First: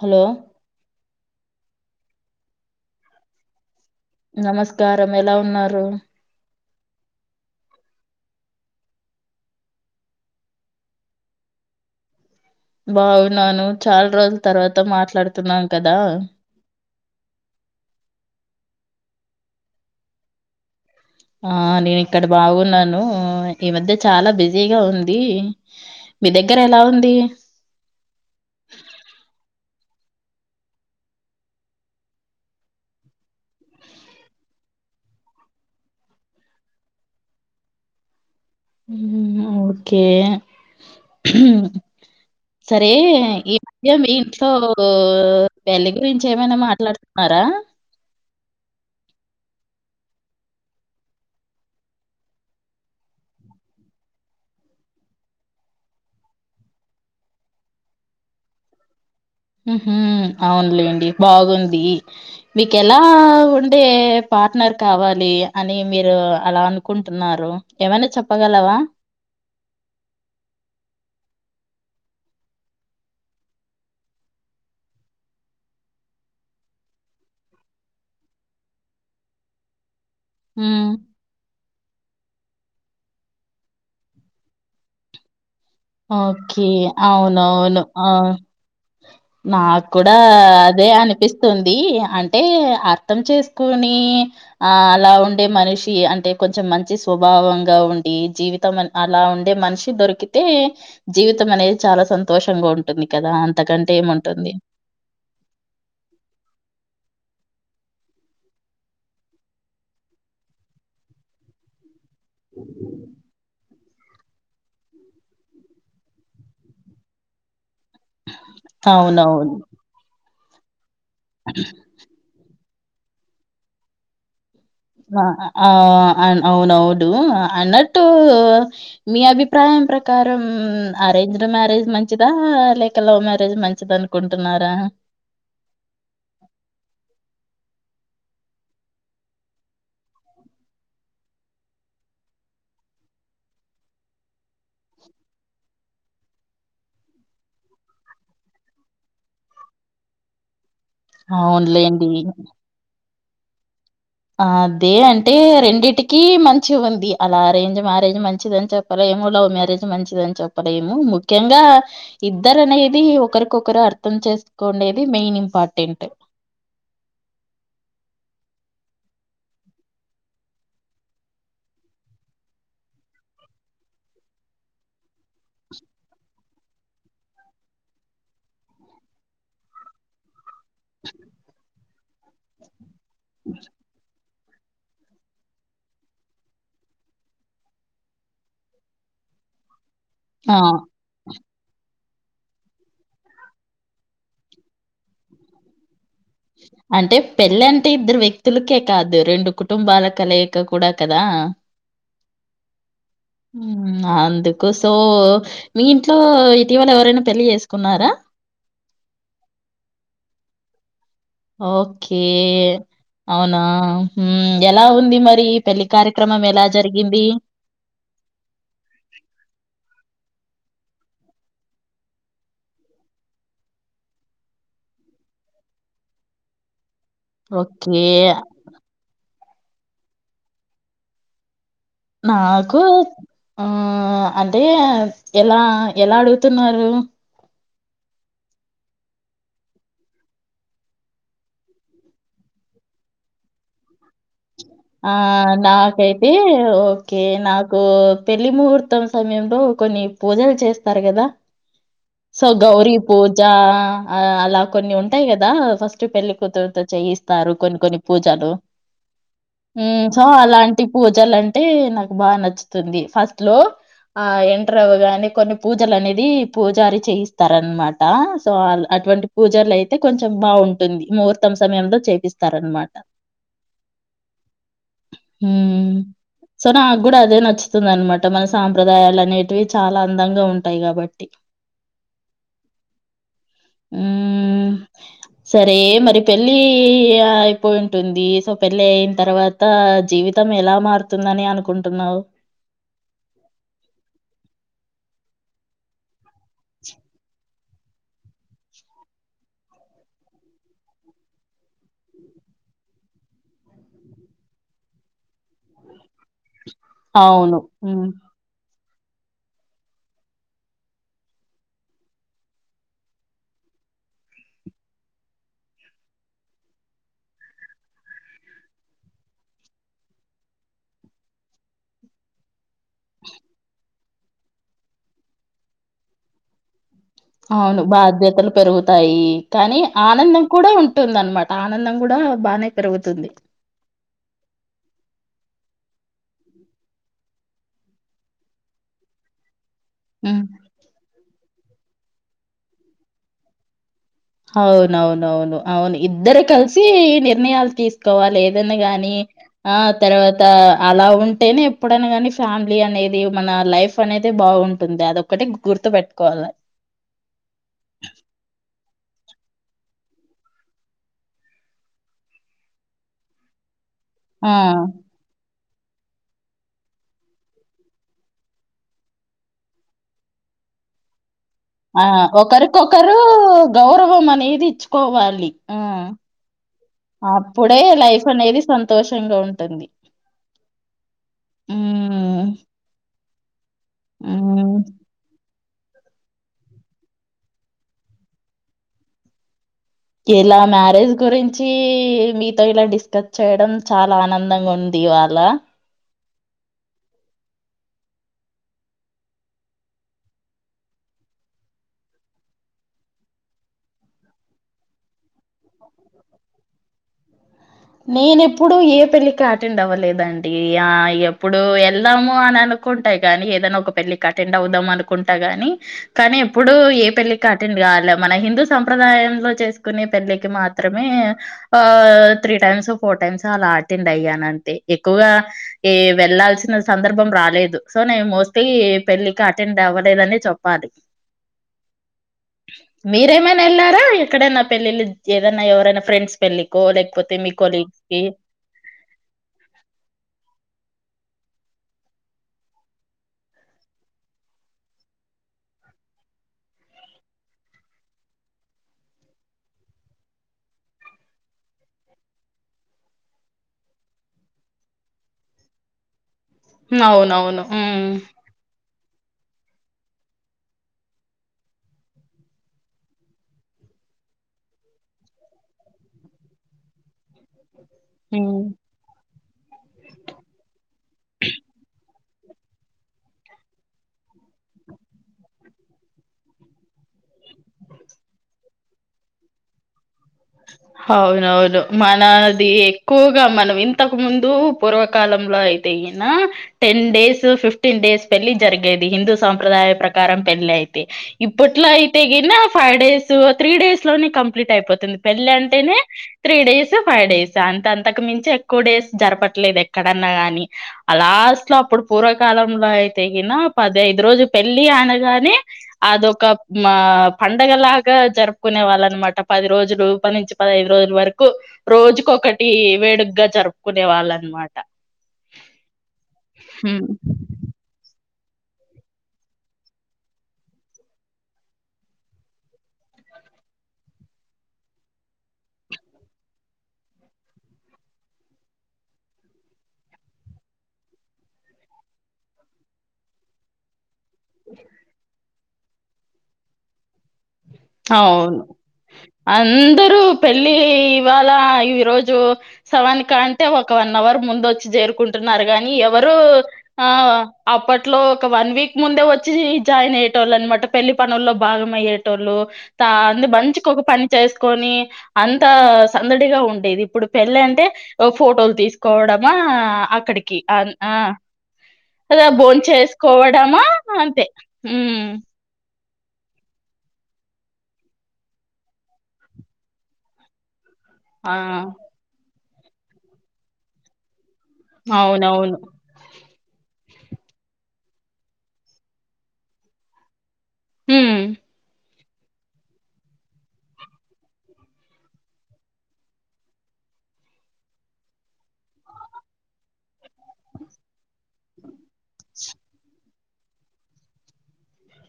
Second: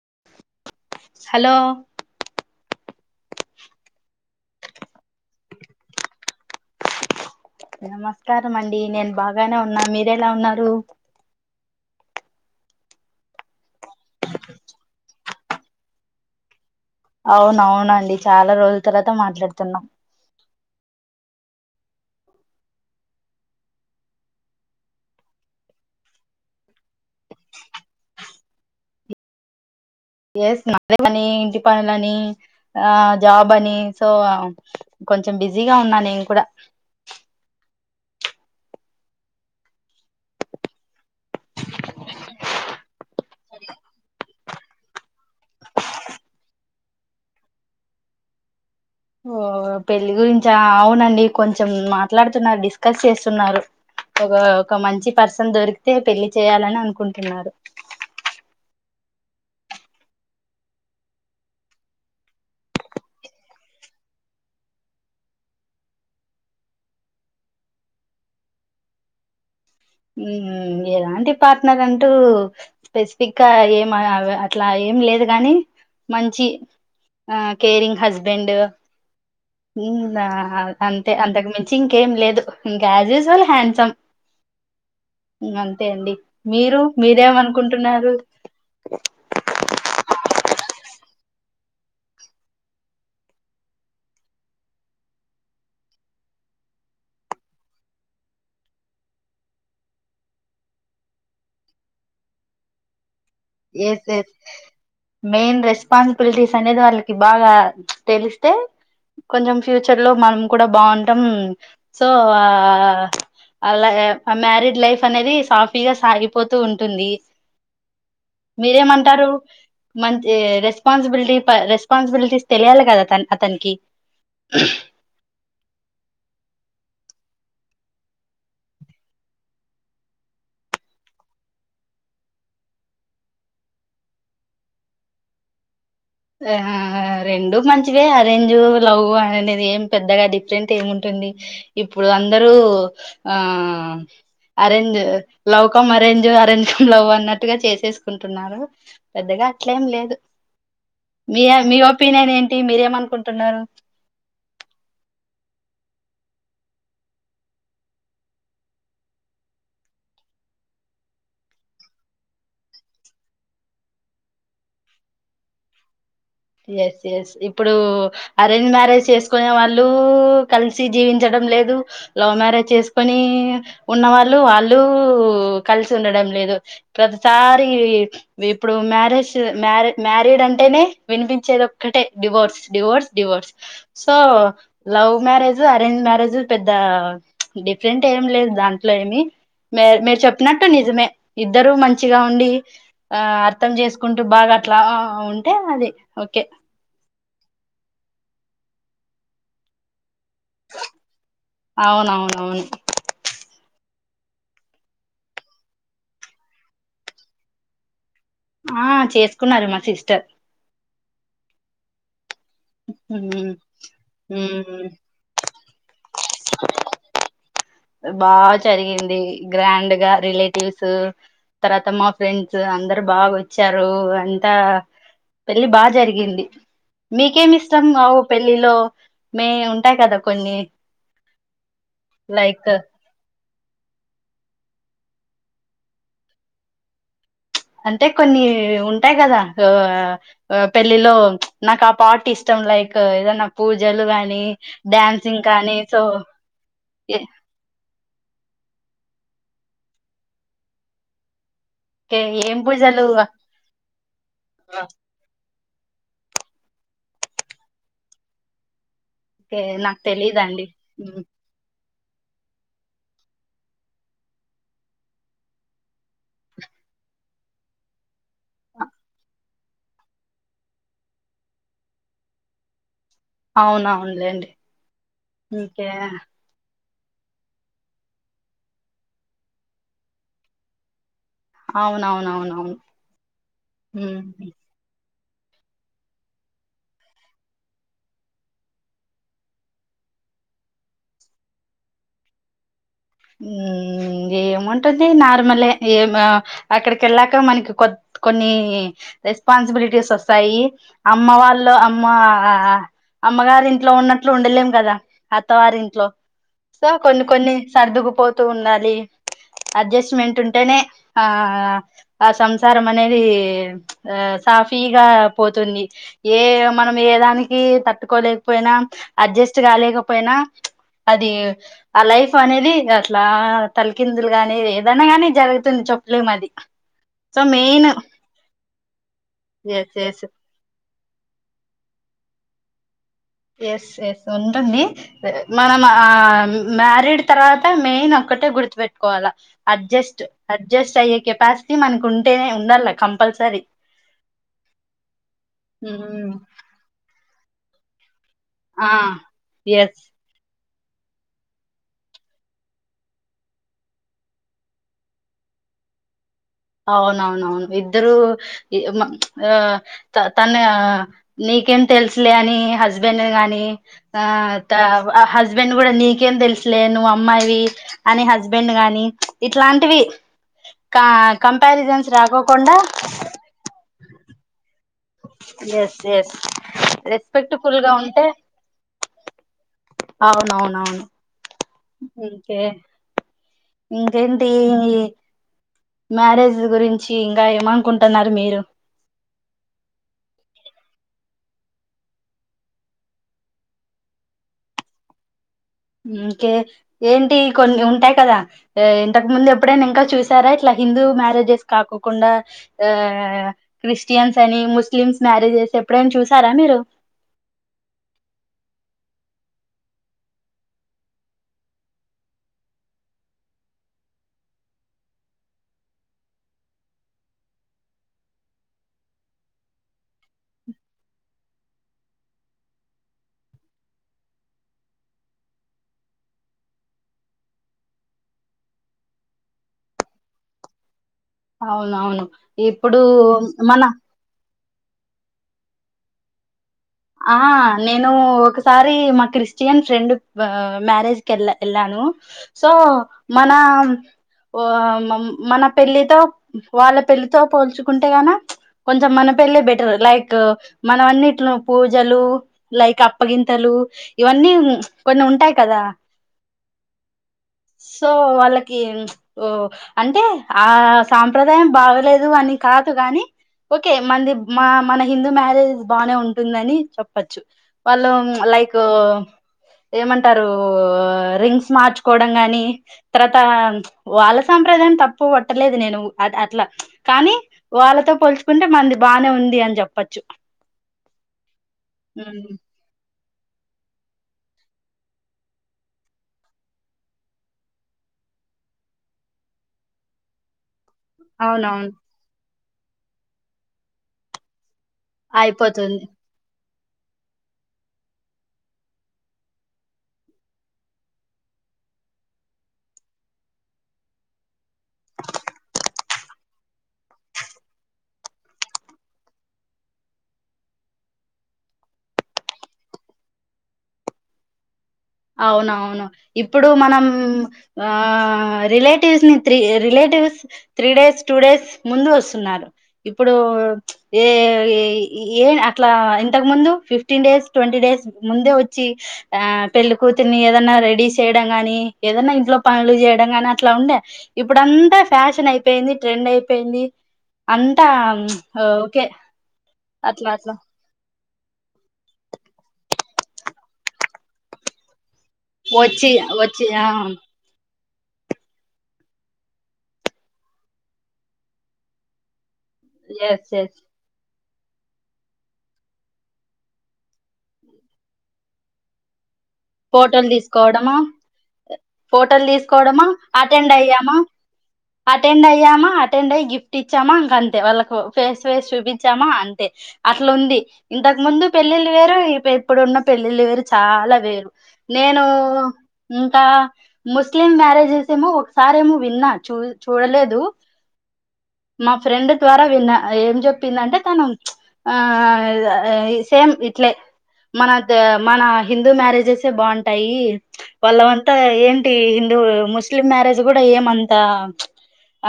Hello hello నమస్కారం ఎలా ఉన్నారు. నమస్కారం అండి నేను బాగానే ఉన్నా మీరెలా ఉన్నారు. బాగున్నాను చాలా రోజుల తర్వాత మాట్లాడుతున్నాం కదా. అవునవునండి చాలా రోజుల తర్వాత మాట్లాడుతున్నాం. ఆ నేను ఇక్కడ బాగున్నాను, ఈ మధ్య చాలా బిజీగా ఉంది. మీ దగ్గర ఎలా ఉంది. ఎస్ మ పని ఇంటి పనులని, ఆ జాబ్ అని, సో కొంచెం బిజీగా ఉన్నా నేను కూడా. హుహు ఓకే సరే ఈ మధ్య మీ ఇంట్లో పెళ్లి గురించి ఏమైనా మాట్లాడుతున్నారా. ఓ పెళ్లి గురించా అవునండి కొంచెం మాట్లాడుతున్నారు, డిస్కస్ చేస్తున్నారు. ఒక ఒక మంచి పర్సన్ దొరికితే పెళ్లి చేయాలని అనుకుంటున్నారు. ఊహ్ అవునులేండి బాగుంది. మీకు ఎలా ఉండే పార్ట్నర్ కావాలి అని మీరు అలా అనుకుంటున్నారు ఏమైనా చెప్పగలవా. హుమ్ ఎలాంటి పార్ట్నర్ అంటూ స్పెసిఫిక్ గా ఏం అ అట్లా ఏం లేదు కాని మంచి ఆ కేరింగ్ హస్బెండు హు ఆ ఉమ్ అంతే అంతకు మించి ఇంకేం లేదు గ్యాజెస్ ఆల్ హ్యాండ్సమ్. అంతే అండి. ఓకే మీరు అవునవును ఆ మీరేమనుకుంటున్నారు? నాకు కూడా అదే అనిపిస్తుంది అంటే అర్థం చేసుకొని ఆ అలా ఉండే మనిషి అంటే కొంచెం మంచి స్వభావంగా ఉండి జీవితం అలా ఉండే మనిషి దొరికితే జీవితం అనేది చాలా సంతోషంగా ఉంటుంది. కదా! అంతకంటే ఎస్ ఎస్ ఏముంటుంది? మెయిన్ రెస్పాన్సిబిలిటీస్ అనేది వాళ్ళకి బాగా తెలిస్తే కొంచెం ఫ్యూచర్ లో మనం కూడా బాగుంటాం ఉమ్ సో ఆ అలా ఆ మ్యారిడ్ లైఫ్ అనేది సాఫీగా సాగిపోతూ ఉంటుంది. మీరేమంటారు అవునవును. మం ఏ రేస్ స్పాసిబిలిటీ ప రెపాస్బిలిటీస్ తెలియాలి కదా తన్ అతనికి ఉహ్ ఆ ఆ అవునవుడు అన్నట్టు మీ అభిప్రాయం ప్రకారం అరేంజ్ మ్యారేజ్ మంచిదా లేక లవ్ మ్యారేజ్ మంచిద అనుకుంటున్నారా ఆ రెండు మంచివే అరేంజు లవ్ అనేది ఏం పెద్దగా డిఫరెంట్ ఏముంటుంది ఇప్పుడు అందరూ ఆ arrange love cum arrange arrange cum love అన్నట్టుగా చేసేసుకుంటున్నారు పెద్దగా అట్లేం లేదు మీ మీ అవునులేండి. ఒపీనియన్ ఏంటి మీరేమనుకుం టున్నారు అదే అంటే రెండిటికి మంచి ఉంది అలా అరేంజ్ మ్యారేజ్ మంచిదని చెప్పలేము లవ్ మ్యారేజ్ మంచిదని చెప్పలేము ముఖ్యంగా ఇద్దరు అనేది ఒకరికొకరు అర్థం చేసుకోండేది మెయిన్ ఇంపార్టెంట్ ఎస్ ఎస్ ఇప్పుడు అరేంజ్ మ్యారేజ్ చేసుకునే వాళ్ళు ఊ కలిసి జీవించడం లేదు లవ్ మ్యారేజ్ చేసుకొని ఉన్నవాళ్ళు వాళ్ళు కలిసి ఉండడం లేదు ప్రతిసారి ఇప్పుడు మ్యారేజ్ మ్యార మ్యారీడ్ అంటేనే వినిపించేది ఒక్కటే divorce divorce divorce so love marriage arrange marriage పెద్ద డిఫరెంట్ ఏం లేదు దాంట్లో ఏమి మీ మీరు ఆ! చెప్పినట్టు నిజమే ఇద్దరు మంచి మంచిగా ఉండి ఆ అర్థం చేసుకుంటూ బాగా అట్లా ఉంటే అది ఓకే అంటే పెళ్ల అంటే ఇద్దరు వ్యక్తులకే కాదు రెండు కుటుంబాల కలయిక్క కూడా కదా అవునవునవును ఉమ్ అందుకు సో మీ ఇంట్లో ఇటీవల ఎవరైనా పెళ్లి చేసుకున్నారా ఆ చేసుకున్నారు మా సిస్టర్ ఓకే కే మ్మ్ అవునా హుమ్ ఎలా మ్మ్ ఉంది మరి ఈ పెళ్లి కారి క్రమం ఎలా జరిగింది బాగా చరిగింది గ్రాండ్ గా మా రిలేటివ్స్ తర్వాత మా ఫ్రెండ్స్ అందరు బాగా వచ్చారు అంతా పెళ్లి బాగా జరిగింది. మీకేమి ఇష్టం ఓకే కావు పెళ్ళిలో మే ఉంటాయి కదా కొన్ని నా లైక్ కూ ఆ అంటే ఎలా ఎలా అడుగుతున్నారు. అంటే కొన్ని ఉంటాయి కదా ఆ పెళ్ళిలో నాకు ఆ పాట ఇష్టం లైక్ ఏదన్న పూజలు కానీ గాని ఆ డ్యాన్సింగ్ సో నాకైతే ఓకే ఏ- నాకు పెళ్లి ముూహు త్తం సమయంలో కొన్ని పూజలు చేస్తారు కదా సో ఏం గౌరీ పూజలు పూజ ఆ అలా కొన్ని ఉంటాయి కదా ఫస్ట్ పెళ్లికూతురుతో చేయిస్తారు కొన్ని కొన్ని పూజలు ఓకే నాకు మ్ సో తెలీదండి అలాంటి హ్మ్. పూజలు అంటే నాక్ బాగా నచ్చుతుంది ఫస్ట్ లో ఆ ఎంటర్ అవగానే కొన్ని పూజలు అనేది పూజారి చేయిస్తారన్నమాట. సో అటువంటి పూజలు అయితే కొంచెం బాగుంటుంది ముహూర్తం సమయంలో చేపిస్తారన్నమాట. అవునవునులేండి ఇంకే కూడా అదే నచ్చుతుంది అన్నమాట మన సాంప్రదాయాలు అనేటివి చాలా అందంగా ఉంటాయి కాబట్టి. అవునవునవునవును హ్మ్. సరే మరి పెళ్ళి అయిపోయింటుంది సో పెళ్ళి అయిన తర్వాత జీవితం ఎలా మారుతుందని అనుకుంటున్నావు. మ్ ఏముంటది నార్ మలే ఏం ఆ అక్కడికెళ్ళాక మనకు కొ కొన్ని రెస్పాన్సిబిలిటీస్ వస్తాయి. అమ్మ వాళ్ళ అమ్మ అమ్మగారి ఇంట్లో ఉన్నట్లు ఉండలేం కదా అత్తవారింట్లో సో కొన్ని కొన్ని అవును. హ్మ్. సర్దుకుపోతూ ఉన్ డాలి. అడ్జస్ట్మెంట్ ఉంటేనే ఆ ఆ సంసారం అనేది సాఫీగా పోతుంది. ఏ మనం ఏదానికి తట్టుకోలేకపోయినా అడ్జస్ట్ కాలేకపోయినా అది ఆ లైఫ్ అనేది అట్ల తలకిందులు గానీ ఏదన్నా గాని జరుగుతుంది చొప్పులేం అది సో అవును మెయిన్ బాధ్యతలు పెరుగు తాయి. కానీ ఎస్ ఎస్ ఆనందం కూడా ఉం ఉంటుందన్మాట ఆనందం కూడా బానే పెరుగుతుంది. ఎస్ ఎస్ ఉంటుంది మనం ఆ మ్యారీడ్ తర్వాత మెయిన్ ఒక్కటే గుర్తుపెట్టుకోవాలా అడ్జెస్ట్ హ్మ్. అడ్జెస్ట్ అయ్యే కెపాస్ మనకు ఉంటేనే ఉండాల కంపల్సరీ అవునవునవును అవును ఇద్దరు కలిసి నిర్ణయలు తీస్ కోవాలి ఏదన్న ఆ గాని ఆ ఎస్ తర్వాత అలా ఉంటేనే ఎప్పుడైనా కానీ ఫ్యామిలీ అనేది మన లైఫ్ అనేది బాగుంటుంది. అదొక్కటె గుర్తుపెట్టుకోవాలి. అవునవునవును ఇద్దరు ఆ తను నీకేం తెలుసులే అని హస్బెండ్ ను గాని ఆ త ఆ హస్ హస్బెండ్ కూడా నీకేం తెలుసులే నువ్వు అమ్మాయివి అని హస్బెండ్ గాని ఇట్లాంటివి కా ఆ కంపారిజన్స్ రాకోకుండా ఒకరికొకరు గౌరవం అనేది ఇచ్చు కోవాలి. ఆ ఎస్ ఎస్ రెస్పెక్ట్ఫుల్ అప్పుడే గా లైఫ్ ఉంటే అనేది సంతోషంగా ఉంటుంది. హ్మ్. ఉంటె ఇంకేంటీ హ్మ్. మ్యారేజ్ గురించి ఇంగా ఏమనుకుంటున్నారు. మీరు ఇలా మ్యారేజ్ గురించి మీతో ఇలా డిస్కస్ చేయడం చాలా ఆనందంగా ఉంది. ఈవాళ ఇంకే ఏంటి కొన్ని ఉంటాయి. కదా ఇంతకు ముందు ఎప్పుడైనా ఇంకా చూసారా ఇట్లా హిందూ మ్యారేజెస్ కాకోకుండా ఆ క్రిస్టియన్స్ అని ముస్లిమ్స్ మ్యారేజెస్ ఎప్పుడైనా చూసారా మీరు నేను ఎప్పుడు ఏ పెళ్ళికి అటెండ్ అవ్వలేదండి. ఆ ఎప్పుడు వెళ్దాము అని అనుకుంట కానీ ఏదైనా ఒక పెళ్ళికి అటెండ్ అవుదాం అనుకుంటా గాని కానీ ఎప్పుడు ఏ పెళ్ళికి అటెండ్ కాలే మన హిందూ సంప్రదాయంలో చేసుకునే పెళ్ళికి మాత్రమే ఆ త్రీ టైమ్స్ ఫోర్ టైమ్స్ అలా అటెండ్ అయ్యాను. అంటే ఎక్కువగా ఈ వెళ్లాల్సిన సందర్భం రాలేదు. సో నేను మోస్ట్లీ పెళ్ళికి అటెండ్ అవ్వలేదని చెప్పాలి. అవునవును ఇప్పుడు మన పెళ్ళిళ్లు ఏదన్నా ఎవరైన ఫ్రెండ్స్ పెళ్లికో ఆ నేను ఒకసారి మా క్రిస్టియన్ ఫ్రెండ్ మ్యారేజ్ ఏళ్ళ వెళ్ళాను. సో మన ఓ హా మన పెళ్ళితో వాళ్ళ పెళ్లితో పోల్చుకుంటే గాని కొంచెం మన పెల్లె బెటర్ లైక్ మనం అన్నిట్లో పూజలు లైక్ అప్పగింతలు ఇవన్నీ కొన్ని ఉంటాయి. కదా అవునవును. హ్ సో వాళ్ళకి ఓ అంటే ఆ సాంప్రదాయం బాగలేదు. అని కాదు గానీ ఓకే మంది మా మన హిందూ మ్యారేజ్స్ బానే ఉం టుందని చెప్పచ్చు వాళ్ళు ఉమ్. లైక్ ఏమంటారు రింగ్స్ మార్చ్ కోవడం కాని తర్వాత వాళ్ళ సాంప్రదాయం తప్పు వట్టలేదు. నేను అది అట్లా కానీ వాళ్ళతో పోల్చుకుంటే మనది బాగానే ఉంది అని జెప్పచ్చు అవునవును మనది ఎక్కువగా మనం ఇంతకు ముందు పూర్వకాలంలో అయితే అయిన టెన్ డేస్ ఫిఫ్టీన్ డేస్ పెళ్లి జరిగేది. హిందూ సాంప్రదాయం ప్రకారం పెళ్లి అయితే తే ఇప్పట్లో అవునవును అయితే గినా ఫైవ్ డేస్ త్రీ డేస్ లోనే కంప్లీట్ అయిపోతయి. పెళ్ళి అంటేనే అయిపోతుంది త్రీ డేస్ ఫైవ్ డేస్ అంత అంతకు మించి ఎక్కువ డేస్ జరపట్లేదు. ఎక్కడన్నా గాని లాస్ట్ లో అప్పుడు పూర్వకాలంలో అయితే గిన పదిఐదు రోజు పెళ్లి అనగానే అదొక మా పండగలాగా జరుపుకునే వాళ్ళు అన్న మాట పది రోజులు ఇప్పటి నుంచి పదహైదు రోజుల వరకు రోజుకు ఒకటి వేడుగ్గా జరుపుకునే వాళ్ళు అన్నమాట అవునవును ఇప్పుడు మనం ఆ రిలేటివ్స్ ని three relatives three days two days ముందు వస్తున్నారు ఇప్పుడు ఏ ఏ అట్లా ఇంతకు ముందు ఫిఫ్టీన్ డేస్ ట్వంటీ డేస్ ముందే వచ్చి ఆ పెళ్లిికతుర్ని ఏదన్నా రెడీ చేయడం గాని ఏదన్నా ఇంట్లో పనులు చేయడం గాని అట్లా ఉండే ఇప్పుడంతా ఫ్యాషన్ అయితే అ పోయింది ట్రెండ్ అయిపోయింది అంతా అవును ఓకే అందరుూ అట్లా అట్లా పెళ్ళి ఇవాళ ఈ రోజు సవానినికి అంటే ఒక వన్ అవర్ ముంద వచ్చి చేరుకుంట ంటున్నారు కాగాని వచ్చి ఎవరు వచ్చి ఆ అప్పట్లో ఒక వన్ వీక్ ముందే వచ్చి జాయిన్ అయ్యేటోళ్ళు అనమాట పెళ్లి పనుల్లో భాగం అయ్యేటోళ్ళు అ ఎస్ ఎస్ బనించకోక పని చేసుకొని అంత సందడిగా ఉండేది ఇప్పుడు పెళ్ళ అంటే ఫోటోలు తీసుకోవడం ఫోటోలు అక్కడికి తీసుకోవడమా ఆ అద ఫోటోలు భోన్ తీసుకోవడమా అటెండ్ చేసుకోవడమా అయ్యామా అంతే అటెండ్ అయ్యామా అటెండ్ అయి గిఫ్ట్ ఇచ్చామా ఇంకా అంతే వాళ్ళకు ఫేస్ వేస్ చూపించామా అంతే అట్లా ఉంది ఇంతకు ముందు ఆ పెళ్ళిళ్లు వేరు ఈ ఇప్పుడున్న పెళ్ళిళ్ళ వేరు చాలా వేరు నేను అవునవును ఇంకా ముస్లిం మ్యారేజెస్ ఏమో ఒకసారి ఏమో విన్నా చూ చూడలేదు ఉమ్ మా ఫ్రెండ్ ద్వారా విన్నా ఏం చెప్పిందంటే తను ఆ సేమ్ ఇట్లే మన మన హిందూ మ్యారేజెస్ ే బాగుంటాయి వాళ్ళు అంతా ఏంటి ఈ హిందూ ముస్లిం మ్యారేజ్ ఇది కూడా ఏమంతా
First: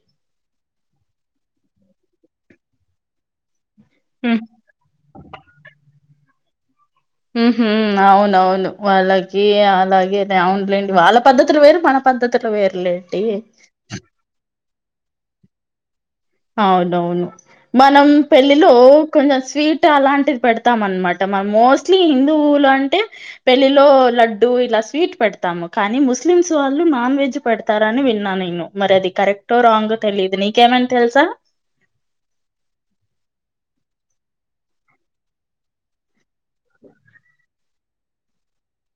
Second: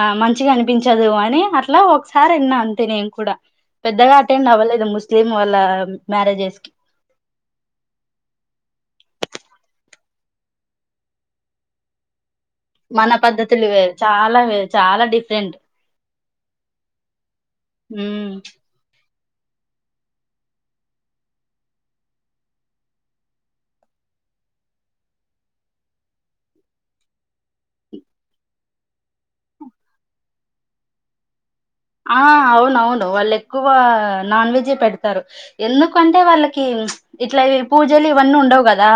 ఆ మంచిగా అనిపించదు అని అట్లా ఒకసారి విన్న అంతే నేను కూడా పెద్దగా అటెండ్ అవ్వలేదు ముస్లిం వాళ్ళ మ్యారేజెస్ కి హుహు అవును అవును వాళ్ళకి అలాగేలే అవునులేండి వాళ్ళ పద్ధతులు వేరు మన పద్ధతి మన పద్ధతులు వేరు చాలా వేరు చాలా డిఫరెంట్ అవుఅవును మనం ఉమ్ పెళ్ళిలో కొంచెం స్వీట్ అలాంటిది పెడతాం అనమాట మనం మోస్ట్లీ హిందువులు అంటే పెళ్ళిలో లడ్డు ఇలా స్వీట్ పెడతాము కానీ ముస్లిమ్స్ వాళ్ళు నాన్ వెజ్ పెడతారని విన్నా నేను మరి అది కరెక్ట్ో రాంగో తెలియదు నీకేమంటే తెల్సా ఆ అవునవును వాళ్ళు ఎక్కువ నాన్ వెజే పెడతారు ఎందుకంటే వాళ్ళ ఇట్లా పూజలు ఇవన్ను ఉండవు కదా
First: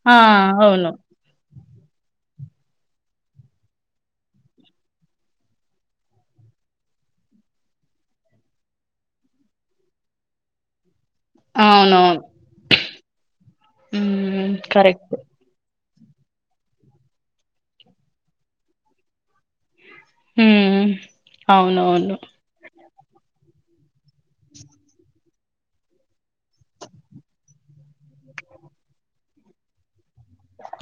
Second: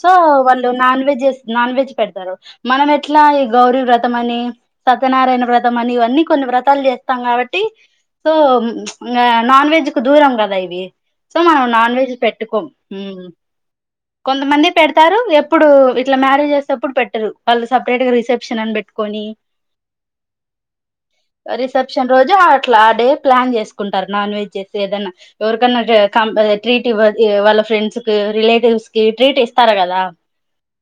సో ఆ వాళ్ళు అవును నాన్ వెజ్స్ నాన్ వెజ్ పెడతారు మనం ఎట్లా ఈ గౌరీ వ్రతం అని సత్యనారాయణ వ్రతం అని ఇవన్నీ కొన్ని వ్రతాలు చేస్ ఇంగ నాన్ వెజ్ కు దూరం కదా ఇవి సో మనం నాన్ వెజ్ అవునవును పెట్టుకోం హ్మ్. ఉమ్ కొంతమంది కరెక్ట్ పెడతారు ఎప్పుడు ఇట్లా మ్యారేజ్ చేసేప్పుడు పెట్టరు వాళ్ళు సపరేట్ గా రిసెప్షన్ అని పెట్టుకొని ఉమ్ రిసెప్షన్ అవునవును రోజు అట్లా ఆ డే ప్లాన్ చేసుకుంటారు నాన్ వెజ్ చేసి ఏదన్నా ఎవరికన్నా కం ట్రీట్ ఇవ్వ వాళ్ళ ఫ్రెండ్స్ కి రిలేటివ్స్ కి ట్రీట్ ఇస్తారు కదా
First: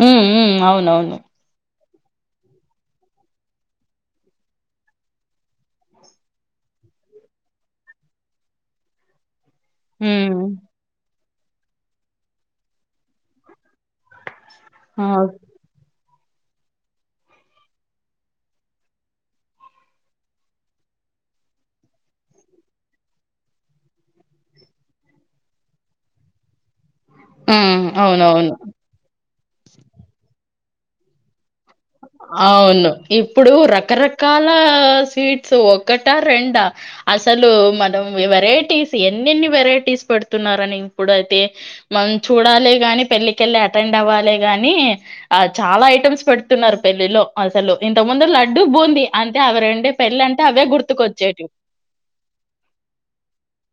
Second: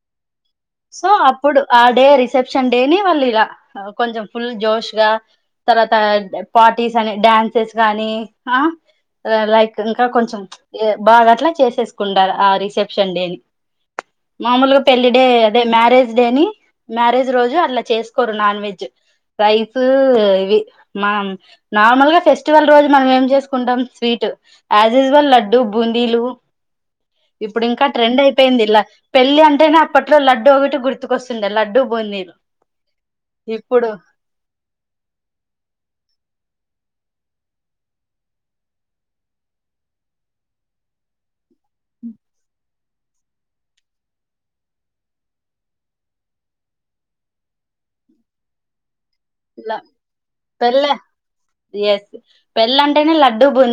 ఉమ్ ఉమ్ సో అవునవును అప్పుడు ఆ డే రిసెప్షన్ డేని వాళ్ళు ఇలా కొంచెం ఫుల్ జోష్ గా తర్వాత పార్టీస్ అని డ్యాన్సెస్ గానీ ఆ లైక్ ఇంకా కొంచెం ఉమ్ బాగా అట్లా చేసేసుకుంటారు ఆ రిసెప్షన్ డేని మామూలుగా పెళ్లి ఆ డే అదే మ్యారేజ్ డేని మ్యారేజ్ రోజు అట్లా చేసుకోరు నాన్ వెజ్ రైస్ ఇవి మనం నార్మల్ గా ఫెస్టివల్ రోజు మనం ఏం చేసుకుంటాం స్వీట్ యాజ్ యూజువల్ లడ్డు బూందీలు ఇప్పుడు హ్మ్. ఇంకా ట్రెండ్ అవునవును. అయిపోయింది ఇలా పెళ్లి అంటేనే అప్పట్లో లడ్డు ఒకటి గుర్తుకొస్తుండే లడ్డు బూందీలు అవును. ఇప్పుడు ఇప్పుడు రకరకాల స్వీట్స్ ఒకటా, రెండా? అసలు మనం వెరైటీస్ ఎన్నెన్ని వెరైటీస్ పెడుతున్నారని ఇప్పుడైతే మనం చూడాలే గాని, పెళ్ళికెళ్ళి అటెండ్ అవ్వాలే గాని, ఆహ్, చాలా ఐటెమ్స్ పెడుతున్నారు పెళ్ళిలో అసలు. ఇంతకుముందు లడ్డు, బూంది అంతే అవి ల రెండే పెళ్ళంటే అవే పెళ్ళ గుర్తుకొచ్చేటివి. ఎస్ పెళ్ళ అంటేనే లడ్డూ బూందీ